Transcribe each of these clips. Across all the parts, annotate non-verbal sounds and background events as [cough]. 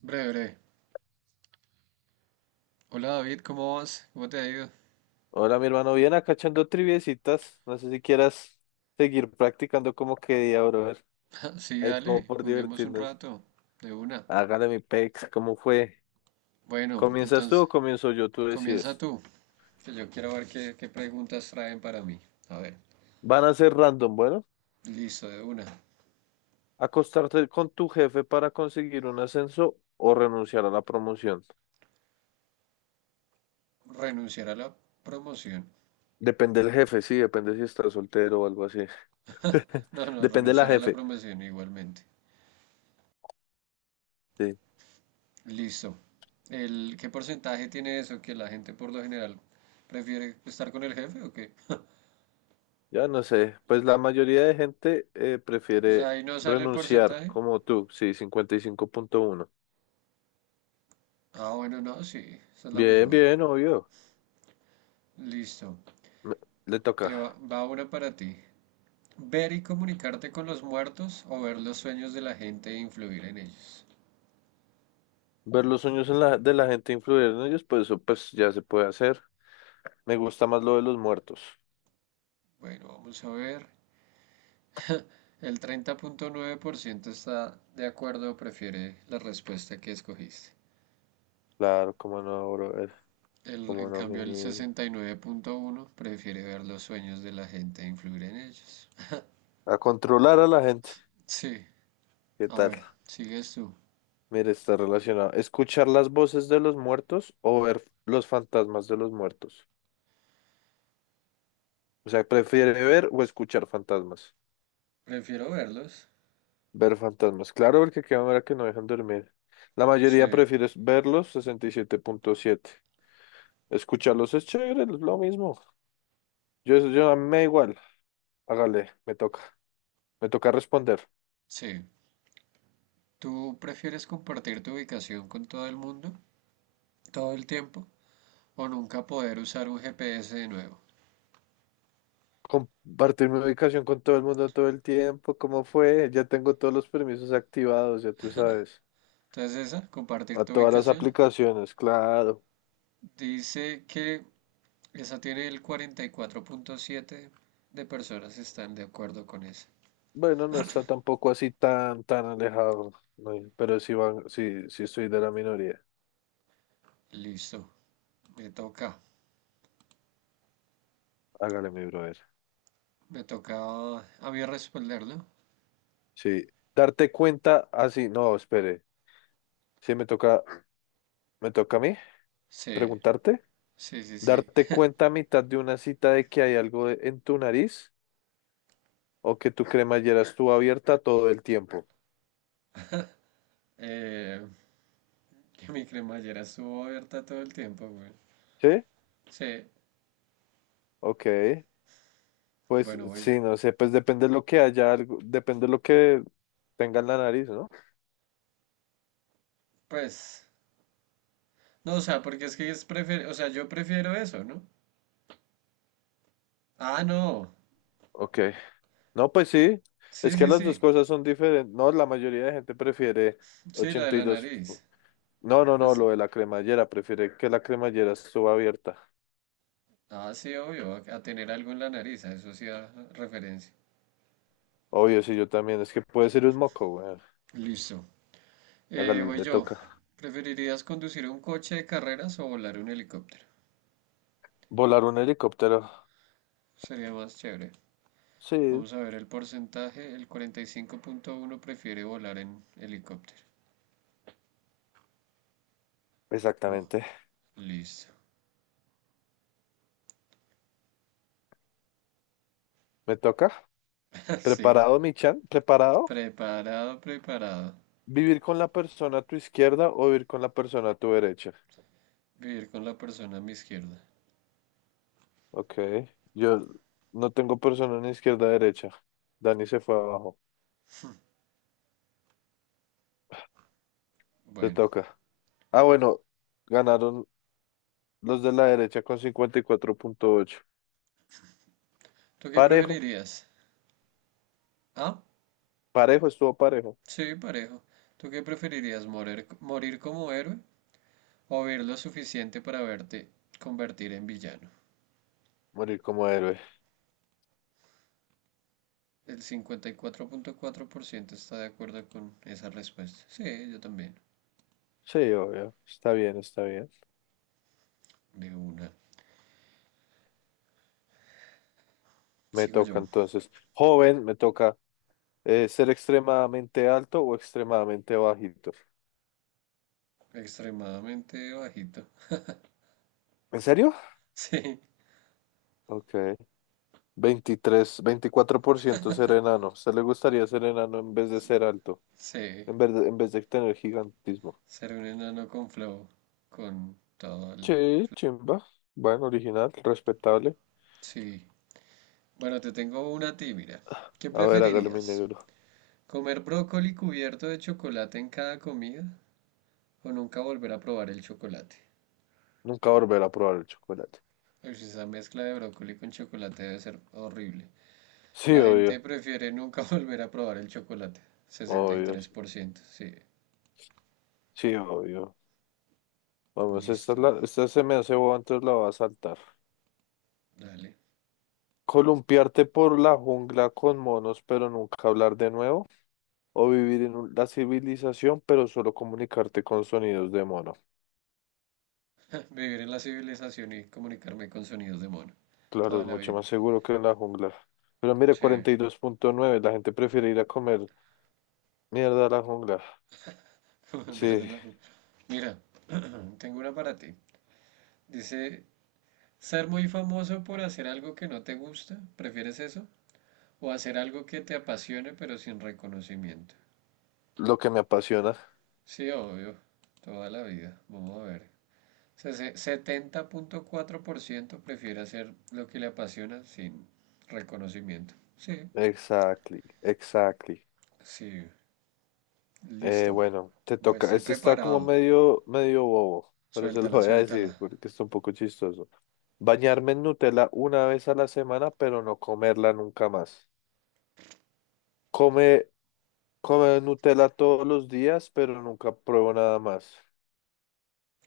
Breve, breve. Hola David, ¿cómo vas? ¿Cómo te ha ido? Hola, mi hermano, bien acá echando triviecitas. No sé si quieras seguir practicando como quería, brother. [laughs] Sí, Ahí como dale, por juguemos un divertirnos. rato, de una. Hágale mi pex, ¿cómo fue? Bueno, ¿Comienzas tú entonces, o comienzo yo? Tú comienza decides. tú, que yo quiero ver qué preguntas traen para mí. A ver, Van a ser random, bueno. listo, de una. Acostarte con tu jefe para conseguir un ascenso o renunciar a la promoción. Renunciar a la promoción. Depende del jefe, sí, depende si estás soltero o algo así. [laughs] No, no, Depende de la renunciar a la jefe, promoción igualmente. sí. Listo. ¿Qué porcentaje tiene eso? ¿Que la gente por lo general prefiere estar con el jefe o qué? Ya no sé, pues la mayoría de gente O sea, prefiere ahí no sale el renunciar, porcentaje. como tú, sí, 55,1. Ah, bueno, no, sí, esa es la Bien, mejor. bien, obvio. Listo. Me- Le Te toca va una para ti. Ver y comunicarte con los muertos o ver los sueños de la gente e influir en ellos. ver los sueños de la gente, influir en ellos, pues eso pues ya se puede hacer. Me gusta más lo de los muertos. Bueno, vamos a ver. El 30.9% está de acuerdo o prefiere la respuesta que escogiste. Claro, cómo no, brother. El, Cómo en no, mi cambio, el niño. 69.1 prefiere ver los sueños de la gente e influir en ellos. A controlar a la gente. Sí, ¿Qué a tal? ver, sigues tú. Mire, está relacionado. Escuchar las voces de los muertos o ver los fantasmas de los muertos. O sea, prefiere ver o escuchar fantasmas. Prefiero verlos. Ver fantasmas. Claro, porque qué manera que no dejan dormir. La Sí, mayoría prefiere verlos, 67,7. Escucharlos es chévere, es lo mismo. Yo a mí me da igual. Hágale, me toca. Me toca responder. sí. ¿Tú prefieres compartir tu ubicación con todo el mundo todo el tiempo o nunca poder usar un GPS de nuevo? Compartir mi ubicación con todo el mundo todo el tiempo. ¿Cómo fue? Ya tengo todos los permisos activados, ya tú sabes. Entonces esa, compartir A tu todas las ubicación, aplicaciones, claro. dice que esa tiene el 44.7 de personas están de acuerdo con esa. Bueno, no está tampoco así tan, tan alejado. No, pero sí, van, sí, sí estoy de la minoría. Listo, me toca, Hágale, mi brother. me toca a mí responderlo. Sí. Darte cuenta así. No, espere. Sí, me toca a mí Sí, preguntarte. sí, sí, sí. Darte cuenta a mitad de una cita de que hay en tu nariz o que tu cremallera estuvo abierta todo el tiempo. Eh, [laughs] que mi cremallera estuvo abierta todo el tiempo, güey. ¿Sí? Sí, Ok. Pues bueno, oye, sí, no sé, pues depende de lo que haya, algo, depende de lo que tenga en la nariz, ¿no? pues, no, o sea, porque es que es o sea, yo prefiero eso, ¿no? Ah, no, Ok. No, pues sí. sí, Es que sí, las dos sí, cosas son diferentes. No, la mayoría de gente prefiere sí, la de ochenta y la dos nariz. No, no, no, Pues, lo de la cremallera. Prefiere que la cremallera estuvo abierta. ah, sí, obvio, a tener algo en la nariz, a eso sí da referencia. Obvio, sí, yo también. Es que puede ser un moco, güey. Listo. Hágale, Voy le yo. toca. ¿Preferirías conducir un coche de carreras o volar un helicóptero? Volar un helicóptero. Sería más chévere. Sí. Vamos a ver el porcentaje. El 45.1 prefiere volar en helicóptero. Buah, Exactamente. listo. Me toca. [laughs] Sí. ¿Preparado, mi chan? ¿Preparado? Preparado, preparado. ¿Vivir con la persona a tu izquierda o vivir con la persona a tu derecha? Vivir con la persona a mi izquierda. Ok. Yo no tengo persona ni izquierda ni derecha. Dani se fue abajo. Te Bueno. toca. Ah, bueno. Ganaron los de la derecha con 54,8. ¿Tú qué Parejo. preferirías? Ah, Parejo, estuvo parejo. sí, parejo. ¿Tú qué preferirías? ¿Morir como héroe o ver lo suficiente para verte convertir en villano? Morir como héroe. El cincuenta y cuatro punto cuatro por ciento está de acuerdo con esa respuesta. Sí, yo también. Sí, obvio. Está bien, está bien. De una. Me Sigo toca yo. entonces. Joven, me toca ser extremadamente alto o extremadamente bajito. Extremadamente bajito. [laughs] ¿En serio? Sí, Ok. 23, 24% ser enano. ¿A usted le gustaría ser enano en vez de ser alto? sí. En vez de tener gigantismo. Ser un enano con flow. Con todo el... Sí, chimba. Bueno, original, respetable. Sí. Bueno, te tengo una a ti, mira. ¿Qué A ver, hágale mi preferirías? negro. ¿Comer brócoli cubierto de chocolate en cada comida, o nunca volver a probar el chocolate? Nunca volver a probar el chocolate. Ush, esa mezcla de brócoli con chocolate debe ser horrible. Sí, La gente obvio. prefiere nunca [laughs] volver a probar el chocolate. sesenta y Obvio. tres por ciento. Sí. Sí, obvio. Vamos, Listo. Esta se me hace boba, entonces la va a saltar. Dale. Columpiarte por la jungla con monos, pero nunca hablar de nuevo. O vivir en la civilización, pero solo comunicarte con sonidos de mono. [laughs] Vivir en la civilización y comunicarme con sonidos de mono. Claro, Toda es la mucho vida. más seguro que en la jungla. Pero mire, Sí. 42,9. La gente prefiere ir a comer mierda a la jungla. [laughs] Volver de Sí, la- Mira, [clears throat] tengo una para ti. Dice, ¿ser muy famoso por hacer algo que no te gusta, prefieres eso? ¿O hacer algo que te apasione pero sin reconocimiento? lo que me apasiona. Sí, obvio. Toda la vida. Vamos a ver. 70.4% prefiere hacer lo que le apasiona sin reconocimiento. Sí, Exactly, exactly. sí, listo. Bueno, te Pues toca. estoy Este está como preparado. medio, medio bobo, pero se lo Suéltala, voy a suéltala. decir porque está un poco chistoso. Bañarme en Nutella una vez a la semana, pero no comerla nunca más. Come, come Nutella todos los días, pero nunca pruebo nada más.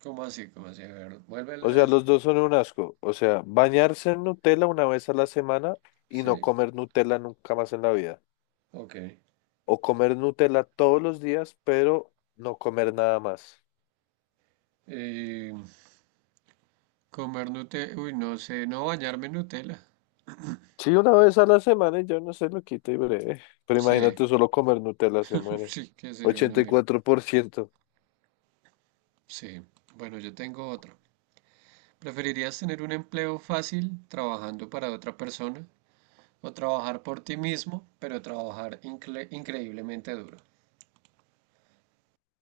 ¿Cómo así? ¿Cómo así? A ver, O vuélvela a sea, decir. los dos son un asco. O sea, bañarse en Nutella una vez a la semana y no Sí, comer Nutella nunca más en la vida. ok. O comer Nutella todos los días, pero no comer nada más. Eh, comer Nutella. Uy, no sé, no bañarme en Nutella. Sí, una vez a la semana y yo no se lo quito y breve. Pero Sí, imagínate, solo comer Nutella se [laughs] muere. sí, que sería una Ochenta y mierda. cuatro por ciento Sí, bueno, yo tengo otro. ¿Preferirías tener un empleo fácil trabajando para otra persona, o trabajar por ti mismo, pero trabajar increíblemente duro?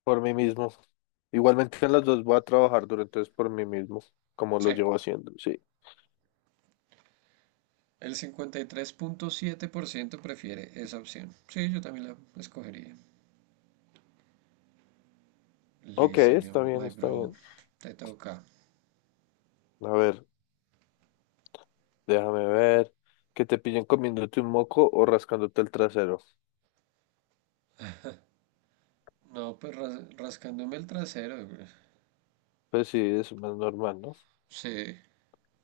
Por mí mismo. Igualmente en las dos voy a trabajar durante entonces por mí mismo, como lo Sí, llevo haciendo. Sí. el 53.7% prefiere esa opción. Sí, yo también la escogería. Ok, Listo, mi, está bien, my está bro. bien. Te toca. A ver. Déjame ver. Que te pillen comiéndote un moco o rascándote el trasero. No, pues rascándome el trasero, güey. Pues sí, es más normal, ¿no? Sí.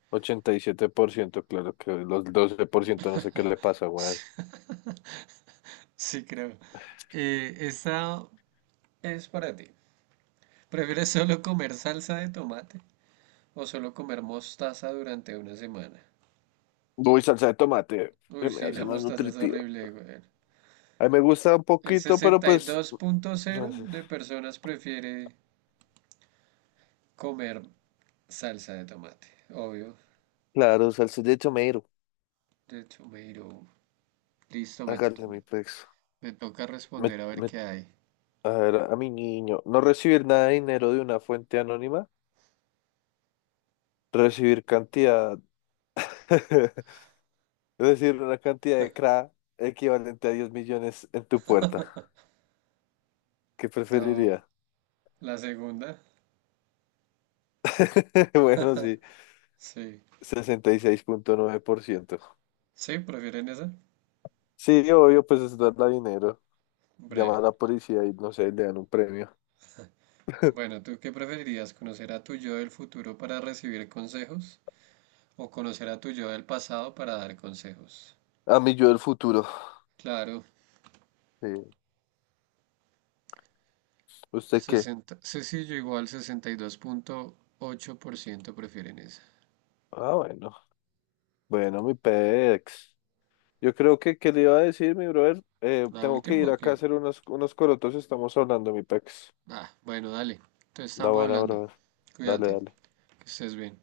87%, claro que los 12% no sé qué le pasa, weón. [laughs] Sí, creo. Esta es para ti. ¿Prefieres solo comer salsa de tomate o solo comer mostaza durante una semana? Uy, salsa de tomate. Uy, Se me sí, hace la más mostaza es nutritiva. horrible, güey. A mí me gusta un El poquito, pero sesenta y pues, dos punto cero no sé. de personas prefiere comer salsa de tomate. Obvio, Claro, salsa de tomate. de tomato. Listo, me, Hágale mi pex. me toca Me, responder a ver me- qué hay. a ver, a mi niño. No recibir nada de dinero de una fuente anónima. Recibir cantidad. [laughs] Recibir una cantidad de CRA equivalente a 10 millones en tu puerta. ¿Qué No, preferiría? la segunda. [laughs] Bueno, sí, Sí. 66,9%. Sí, prefieren esa. Sí, obvio, pues es darle dinero, llamar a Breve. la policía y no sé, le dan un premio. Bueno, ¿tú qué preferirías? ¿Conocer a tu yo del futuro para recibir consejos o conocer a tu yo del pasado para dar consejos? A mí yo del futuro. Claro, Sí. ¿Usted qué? 60, sí, sí, ocho por ciento prefieren esa. Ah, bueno. Bueno, mi pex. Yo creo que, ¿qué le iba a decir, mi brother? ¿La Tengo que última ir o acá a qué? hacer unos corotos, estamos hablando, mi pex. Ah, bueno, dale. Entonces La estamos buena, hablando. brother. Dale, Cuídate, dale. que estés bien.